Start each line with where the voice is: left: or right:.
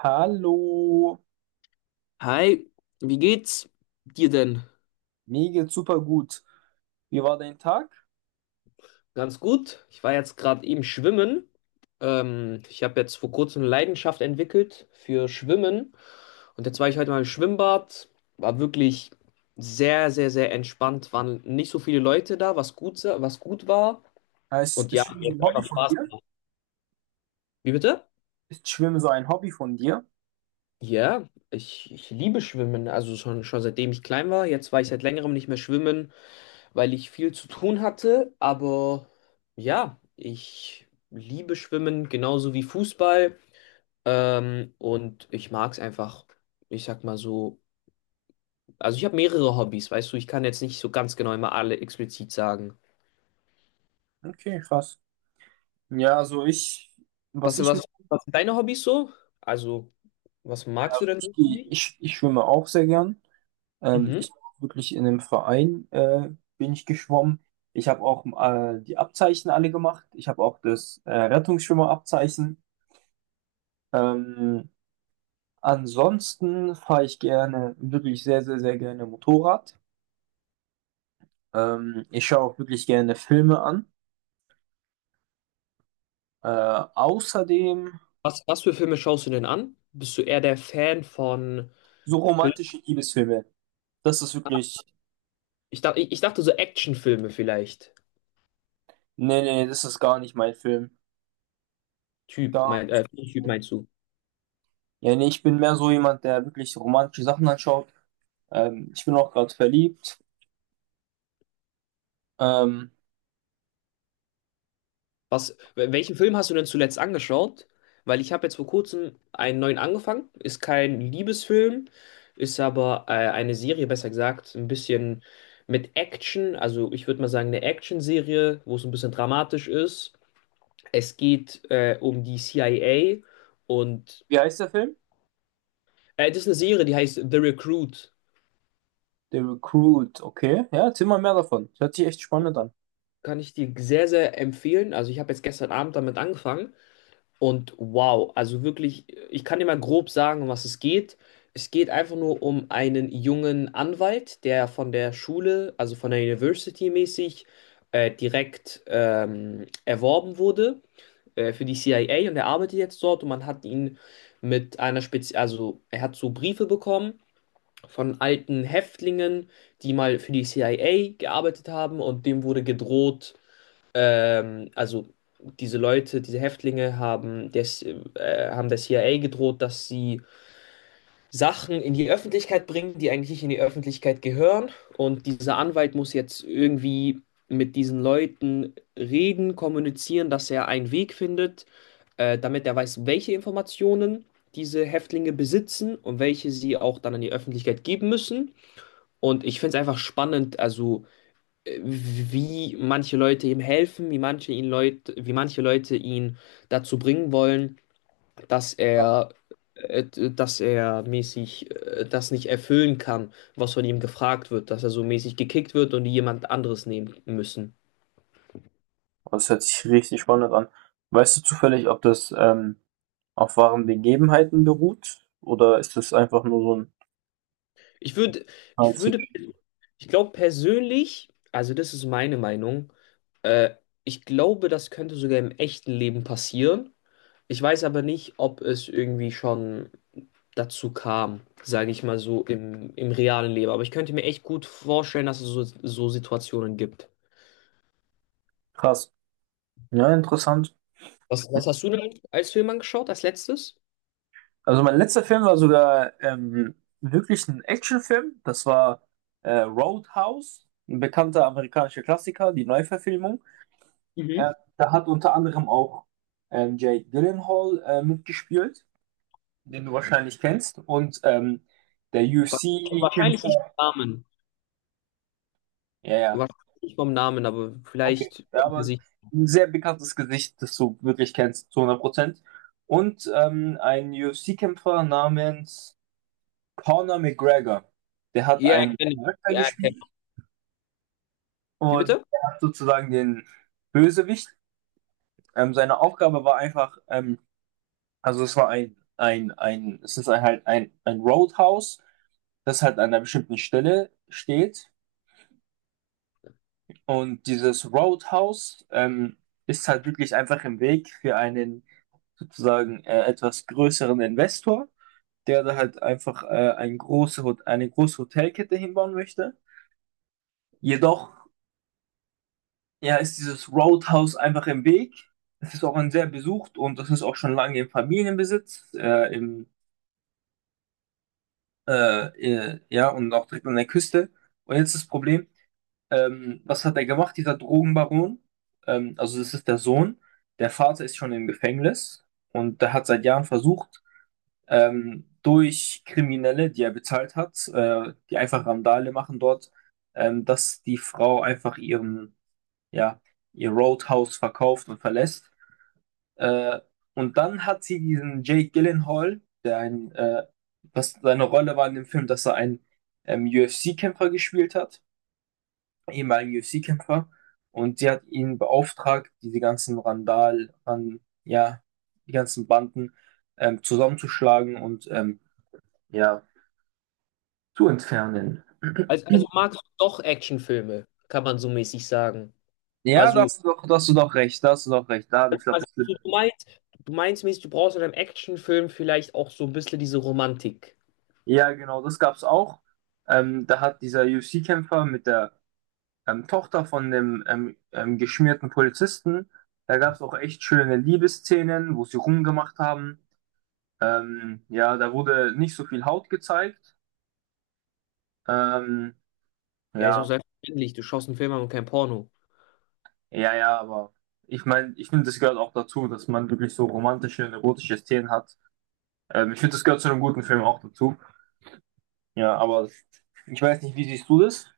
right: Hallo,
left: Hi, wie geht's dir denn?
right: mir geht's super gut. Wie war dein Tag?
left: Ganz gut. Ich war jetzt gerade eben schwimmen. Ich habe jetzt vor kurzem eine Leidenschaft entwickelt für Schwimmen. Und jetzt war ich heute mal im Schwimmbad. War wirklich sehr, sehr, sehr entspannt. Waren nicht so viele Leute da, was gut, was gut war.
right: Ah, Ist,
left: Und
right: ist
left: ja,
right: Schwimmen
left: mir
right: so ein
left: hat
right: Hobby
left: einfach
right: von
left: Spaß
right: dir?
left: gemacht. Wie bitte?
right: Ist Schwimmen so ein Hobby von dir?
left: Ja, ich liebe Schwimmen. Also schon seitdem ich klein war. Jetzt war ich seit längerem nicht mehr schwimmen, weil ich viel zu tun hatte. Aber ja, ich liebe Schwimmen genauso wie Fußball. Und ich mag es einfach, ich sag mal so. Also ich habe mehrere Hobbys, weißt du, ich kann jetzt nicht so ganz genau immer alle explizit sagen.
right: Okay, krass. Ja, also ich, was
left: Was,
right: ich
left: was,
right: mache,
left: was sind deine Hobbys so? Also, was magst du
right: also
left: denn
right: ich,
left: so
right: geh-
left: nicht?
right: ich, ich schwimme auch sehr gern.
left: Mhm.
right: Ich bin auch wirklich in einem Verein bin ich geschwommen. Ich habe auch die Abzeichen alle gemacht. Ich habe auch das Rettungsschwimmerabzeichen. Ähm, Ansonsten fahre ich gerne, wirklich sehr, sehr, sehr gerne Motorrad. Ich schaue auch wirklich gerne Filme an. Äh, außerdem
left: Was für Filme schaust du denn an? Bist du eher der Fan von
right: so
left: Filmen?
right: romantische Liebesfilme. Das ist wirklich,
left: Ich dachte so Actionfilme vielleicht.
right: Nee, nee, das ist gar nicht mein Film.
left: Typ,
right: Gar
left: mein, äh,
right: nicht.
left: Typ
right: Mein Film.
left: meinst du?
right: Ja, nee, ich bin mehr so jemand, der wirklich romantische Sachen anschaut. Ich bin auch gerade verliebt. Ähm,
left: Was, welchen Film hast du denn zuletzt angeschaut? Weil ich habe jetzt vor kurzem einen neuen angefangen. Ist kein Liebesfilm, ist aber eine Serie, besser gesagt, ein bisschen mit Action. Also ich würde mal sagen, eine Action-Serie, wo es ein bisschen dramatisch ist. Es geht um die CIA und
right: Wie heißt der Film?
left: das ist eine Serie, die heißt The Recruit.
right: The Recruit, okay. Ja, erzähl mal mehr davon. Das hört sich echt spannend an.
left: Kann ich dir sehr, sehr empfehlen. Also ich habe jetzt gestern Abend damit angefangen. Und wow, also wirklich, ich kann dir mal grob sagen, um was es geht. Es geht einfach nur um einen jungen Anwalt, der von der Schule, also von der University mäßig, direkt erworben wurde für die CIA, und er arbeitet jetzt dort und man hat ihn mit einer Spezi, also er hat so Briefe bekommen von alten Häftlingen, die mal für die CIA gearbeitet haben, und dem wurde gedroht. Also diese Leute, diese Häftlinge haben haben der CIA gedroht, dass sie Sachen in die Öffentlichkeit bringen, die eigentlich nicht in die Öffentlichkeit gehören. Und dieser Anwalt muss jetzt irgendwie mit diesen Leuten reden, kommunizieren, dass er einen Weg findet, damit er weiß, welche Informationen diese Häftlinge besitzen und welche sie auch dann an die Öffentlichkeit geben müssen. Und ich finde es einfach spannend, also wie manche Leute ihm helfen, wie manche Leute ihn dazu bringen wollen, dass
right: Krass.
left: er, äh, dass er mäßig das nicht erfüllen kann, was von ihm gefragt wird, dass er so mäßig gekickt wird und die jemand anderes nehmen müssen.
right: Das hört sich richtig spannend an. Weißt du zufällig, ob das auf wahren Begebenheiten beruht? Oder ist das einfach nur so
left: Ich würde,
right: ein...
left: ich würde, ich glaube persönlich, also das ist meine Meinung, äh, ich glaube, das könnte sogar im echten Leben passieren. Ich weiß aber nicht, ob es irgendwie schon dazu kam, sage ich mal so, im realen Leben. Aber ich könnte mir echt gut vorstellen, dass es so, so Situationen gibt.
right: Krass. Ja, interessant. Ja.
left: Was hast du denn als Film angeschaut, als letztes?
right: Also mein letzter Film war sogar wirklich ein Actionfilm. Das war Roadhouse, ein bekannter amerikanischer Klassiker, die Neuverfilmung.
left: Mhm.
right: Da hat unter anderem auch Jake Gyllenhaal mitgespielt, den du wahrscheinlich kennst. Und der
left: Wa- Wahrscheinlich nicht
right: UFC-Kämpfer.
left: vom Namen.
right: Ja, ja,
left: Wahrscheinlich nicht vom Namen, aber
right: okay.
left: vielleicht
right: Ja,
left: vom
right: aber
left: Gesicht.
right: ein sehr bekanntes Gesicht, das du wirklich kennst, zu 100%. Und ein UFC-Kämpfer namens Conor McGregor, der hat
left: Ja,
right: einen
left: kenne ich.
right: Charakter
left: Ja, kenn
right: gespielt
left: ich. Wie
right: und
left: bitte?
right: der hat sozusagen den Bösewicht. Seine Aufgabe war einfach, also es war ein, es ist ein, halt ein Roadhouse, das halt an einer bestimmten Stelle steht. Und dieses Roadhouse ist halt wirklich einfach im Weg für einen sozusagen etwas größeren Investor, der da halt einfach ein große, Hot- eine große Hotelkette hinbauen möchte. Jedoch ja, ist dieses Roadhouse einfach im Weg. Es ist auch ein sehr besucht und das ist auch schon lange im Familienbesitz, äh, ja, und auch direkt an der Küste. Und jetzt das Problem, was hat er gemacht, dieser Drogenbaron? Also das ist der Sohn. Der Vater ist schon im Gefängnis und der hat seit Jahren versucht, durch Kriminelle, die er bezahlt hat, die einfach Randale machen dort, dass die Frau einfach ihren, ja, ihr Roadhouse verkauft und verlässt. Äh, und dann hat sie diesen Jake Gyllenhaal, der ein, was seine Rolle war in dem Film, dass er einen UFC-Kämpfer gespielt hat, ehemaligen UFC-Kämpfer. Und sie hat ihn beauftragt, diese ja, die ganzen Banden zusammenzuschlagen und ja, zu entfernen.
left: Also magst du doch Actionfilme, kann man so mäßig sagen.
right: Ja, da
left: Also,
right: hast du doch, da hast du doch recht, da hast du doch recht. Da habe ich, glaube
left: also
right: ich,
left: du meinst, du meinst mäßig, du brauchst in einem Actionfilm vielleicht auch so ein bisschen diese Romantik.
right: ja, genau, das gab's auch. Da hat dieser UFC-Kämpfer mit der Tochter von dem geschmierten Polizisten. Da gab es auch echt schöne Liebesszenen, wo sie rumgemacht haben. Ja, da wurde nicht so viel Haut gezeigt. Ähm,
left: Ja, ist auch
right: ja,
left: selbstverständlich. Du schaust einen Film an und kein Porno.
right: ja, ja, aber ich meine, ich finde, das gehört auch dazu, dass man wirklich so romantische und erotische Szenen hat. Ich finde, das gehört zu einem guten Film auch dazu. Ja, aber ich weiß nicht, wie siehst du das?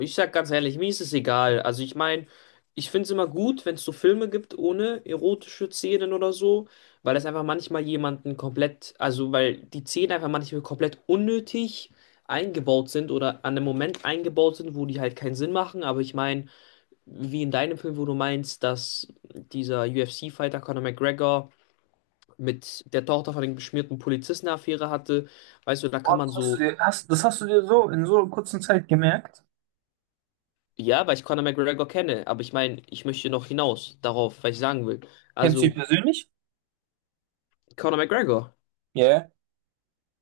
left: Ich sag ganz ehrlich, mir ist es egal. Also ich meine, ich finde es immer gut, wenn es so Filme gibt ohne erotische Szenen oder so, weil es einfach manchmal jemanden komplett, also weil die Szenen einfach manchmal komplett unnötig eingebaut sind oder an einem Moment eingebaut sind, wo die halt keinen Sinn machen. Aber ich meine, wie in deinem Film, wo du meinst, dass dieser UFC-Fighter Conor McGregor mit der Tochter von dem beschmierten Polizisten eine Affäre hatte, weißt du, da
right: Oh,
left: kann man
right: das hast du
left: so.
right: dir, hast, das hast du dir so in so einer kurzen Zeit gemerkt?
left: Ja, weil ich Conor McGregor kenne, aber ich meine, ich möchte noch hinaus darauf, was ich sagen will.
right: Kennst du ihn
left: Also,
right: persönlich?
left: Conor McGregor.
right: Ja.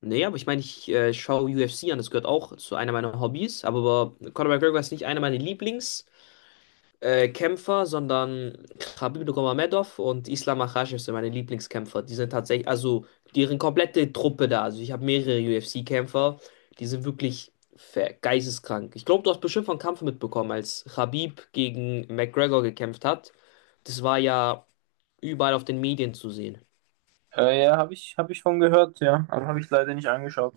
left: Nee, aber ich meine, ich schaue UFC an, das gehört auch zu einer meiner Hobbys, aber Conor McGregor ist nicht einer meiner Lieblingskämpfer, sondern Khabib Nurmagomedov und Islam Makhachev sind meine Lieblingskämpfer. Die sind tatsächlich, also deren komplette Truppe da. Also ich habe mehrere UFC-Kämpfer, die sind wirklich geisteskrank. Ich glaube, du hast bestimmt von Kampf mitbekommen, als Khabib gegen McGregor gekämpft hat. Das war ja überall auf den Medien zu sehen.
right: Ja, habe ich, hab ich von gehört, ja. Aber habe ich leider nicht angeschaut.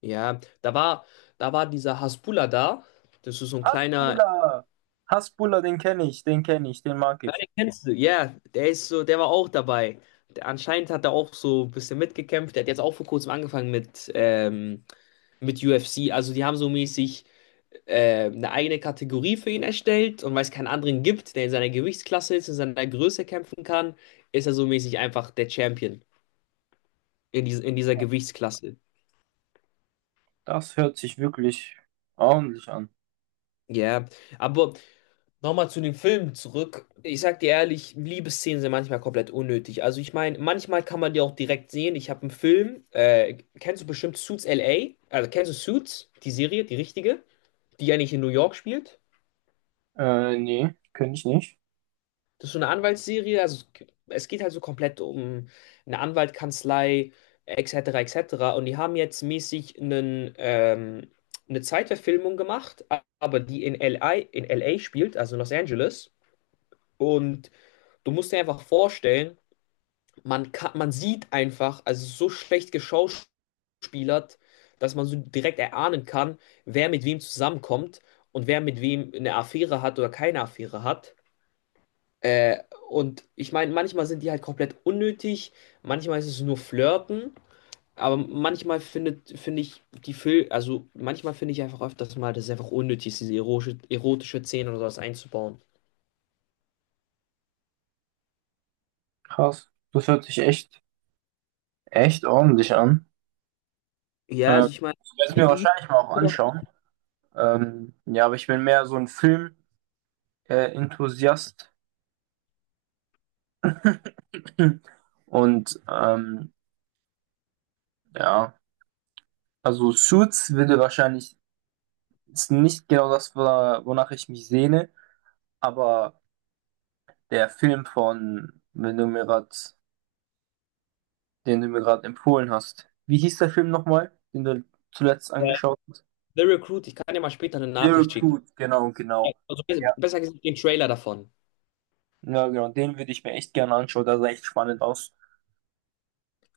left: Ja, da war, da war dieser Hasbulla da. Das ist so ein kleiner,
right: Hasbulla! Hasbulla, den kenne ich, den kenne ich, den mag
left: den
right: ich.
left: kennst du, ja, der ist so, der war auch dabei. Der, anscheinend hat er auch so ein bisschen mitgekämpft. Der hat jetzt auch vor kurzem angefangen mit UFC. Also die haben so mäßig eine eigene Kategorie für ihn erstellt, und weil es keinen anderen gibt, der in seiner Gewichtsklasse ist, in seiner Größe kämpfen kann, ist er so mäßig einfach der Champion in dieser Gewichtsklasse.
right: Das hört sich wirklich ordentlich an.
left: Ja, aber nochmal zu dem Film zurück. Ich sag dir ehrlich, Liebesszenen sind manchmal komplett unnötig. Also ich meine, manchmal kann man die auch direkt sehen. Ich habe einen Film, kennst du bestimmt Suits LA? Also kennst du Suits, die Serie, die richtige, die eigentlich in New York spielt?
right: Nee, kenne ich nicht.
left: Das ist so eine Anwaltsserie. Also es geht halt so komplett um eine Anwaltkanzlei, etc., etc. Und die haben jetzt mäßig eine Zeitverfilmung gemacht, aber die in in LA spielt, also Los Angeles. Und du musst dir einfach vorstellen, man sieht einfach, also so schlecht geschauspielert, dass man so direkt erahnen kann, wer mit wem zusammenkommt und wer mit wem eine Affäre hat oder keine Affäre hat. Äh, und ich meine, manchmal sind die halt komplett unnötig, manchmal ist es nur Flirten, aber finde ich, also manchmal finde ich einfach öfters mal, dass es einfach unnötig ist, erotische Szenen oder sowas einzubauen.
right: Krass. Das hört sich echt, echt ordentlich an.
left: Ja,
right: Äh,
left: also ich meine,
right: Ich werde es
left: geht
right: mir
left: eh-
right: wahrscheinlich mal auch anschauen. Ja, aber ich bin mehr so ein Film-Enthusiast. Und ja, also Suits würde wahrscheinlich ist nicht genau das, wonach ich mich sehne. Aber der Film von, wenn du mir grad, den du mir gerade empfohlen hast, wie hieß der Film nochmal, den du zuletzt
left: äh,
right: angeschaut hast?
left: The Recruit, ich kann dir mal später eine
right: The
left: Nachricht schicken.
right: Recruit, genau, genau.
left: Also
right: Ja.
left: besser gesagt den Trailer davon.
right: Ja, genau, den würde ich mir echt gerne anschauen, der sah echt spannend aus.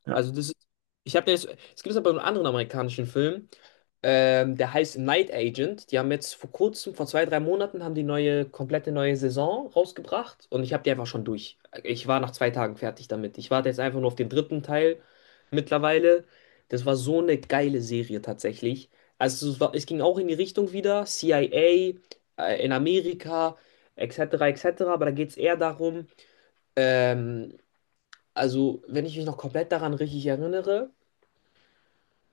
right: Ja,
left: Also das ist, ich habe jetzt, es gibt aber einen anderen amerikanischen Film, der heißt Night Agent. Die haben jetzt vor kurzem, vor zwei, drei Monaten, haben die neue, komplette neue Saison rausgebracht und ich habe die einfach schon durch. Ich war nach zwei Tagen fertig damit. Ich warte jetzt einfach nur auf den dritten Teil mittlerweile. Das war so eine geile Serie tatsächlich. Es ging auch in die Richtung wieder, CIA, in Amerika, etc., etc., aber da geht es eher darum. ähm, Also, wenn ich mich noch komplett daran richtig erinnere,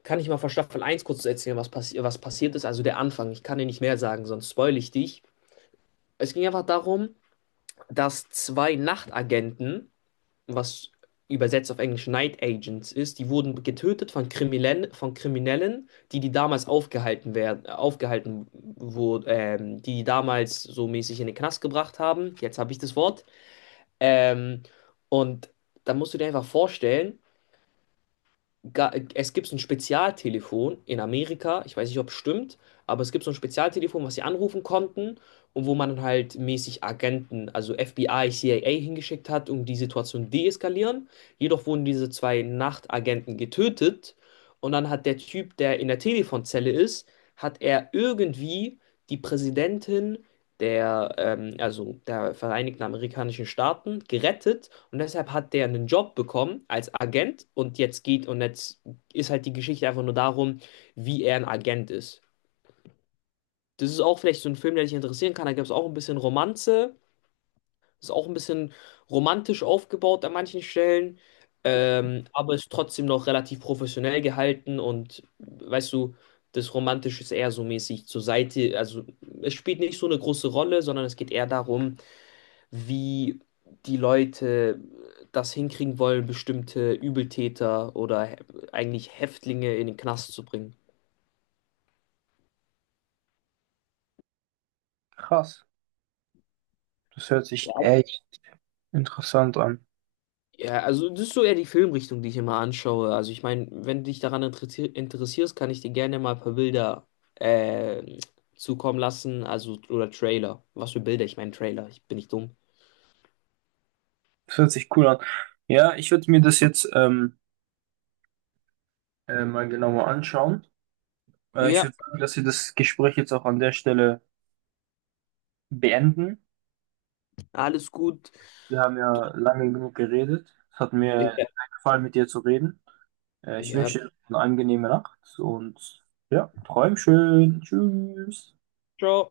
left: kann ich mal von Staffel eins kurz erzählen, was passiert ist. Also der Anfang. Ich kann dir nicht mehr sagen, sonst spoil ich dich. Es ging einfach darum, dass zwei Nachtagenten, was übersetzt auf Englisch Night Agents ist, die wurden getötet von Kriminellen, die die damals aufgehalten werden, aufgehalten wurden, die die damals so mäßig in den Knast gebracht haben. Jetzt habe ich das Wort. Ähm, und da musst du dir einfach vorstellen, es gibt so ein Spezialtelefon in Amerika, ich weiß nicht, ob es stimmt, aber es gibt so ein Spezialtelefon, was sie anrufen konnten und wo man halt mäßig Agenten, also FBI, CIA hingeschickt hat, um die Situation deeskalieren. Jedoch wurden diese zwei Nachtagenten getötet und dann hat der Typ, der in der Telefonzelle ist, hat er irgendwie die Präsidentin der, also der Vereinigten Amerikanischen Staaten gerettet, und deshalb hat der einen Job bekommen als Agent, und jetzt ist halt die Geschichte einfach nur darum, wie er ein Agent ist. Das ist auch vielleicht so ein Film, der dich interessieren kann. Da gibt es auch ein bisschen Romanze, ist auch ein bisschen romantisch aufgebaut an manchen Stellen, aber ist trotzdem noch relativ professionell gehalten, und weißt du, das Romantische ist eher so mäßig zur Seite. Also es spielt nicht so eine große Rolle, sondern es geht eher darum, wie die Leute das hinkriegen wollen, bestimmte Übeltäter oder eigentlich Häftlinge in den Knast zu bringen.
right: krass. Das hört
left: Ja,
right: sich echt interessant an.
left: ja, also das ist so eher die Filmrichtung, die ich immer anschaue. Also ich meine, wenn du dich daran interessierst, kann ich dir gerne mal ein paar Bilder äh, zukommen lassen, also oder Trailer. Was für Bilder? Ich meine Trailer, ich bin nicht dumm.
right: Das hört sich cool an. Ja, ich würde mir das jetzt mal genauer anschauen. Ich
left: Ja,
right: würde sagen, dass wir das Gespräch jetzt auch an der Stelle beenden.
left: alles gut.
right: Wir haben ja lange genug geredet. Es hat mir
left: Ja,
right: sehr gefallen, mit dir zu reden. Ich
left: ja.
right: wünsche dir eine angenehme Nacht und ja, träum schön. Tschüss.
left: Ciao.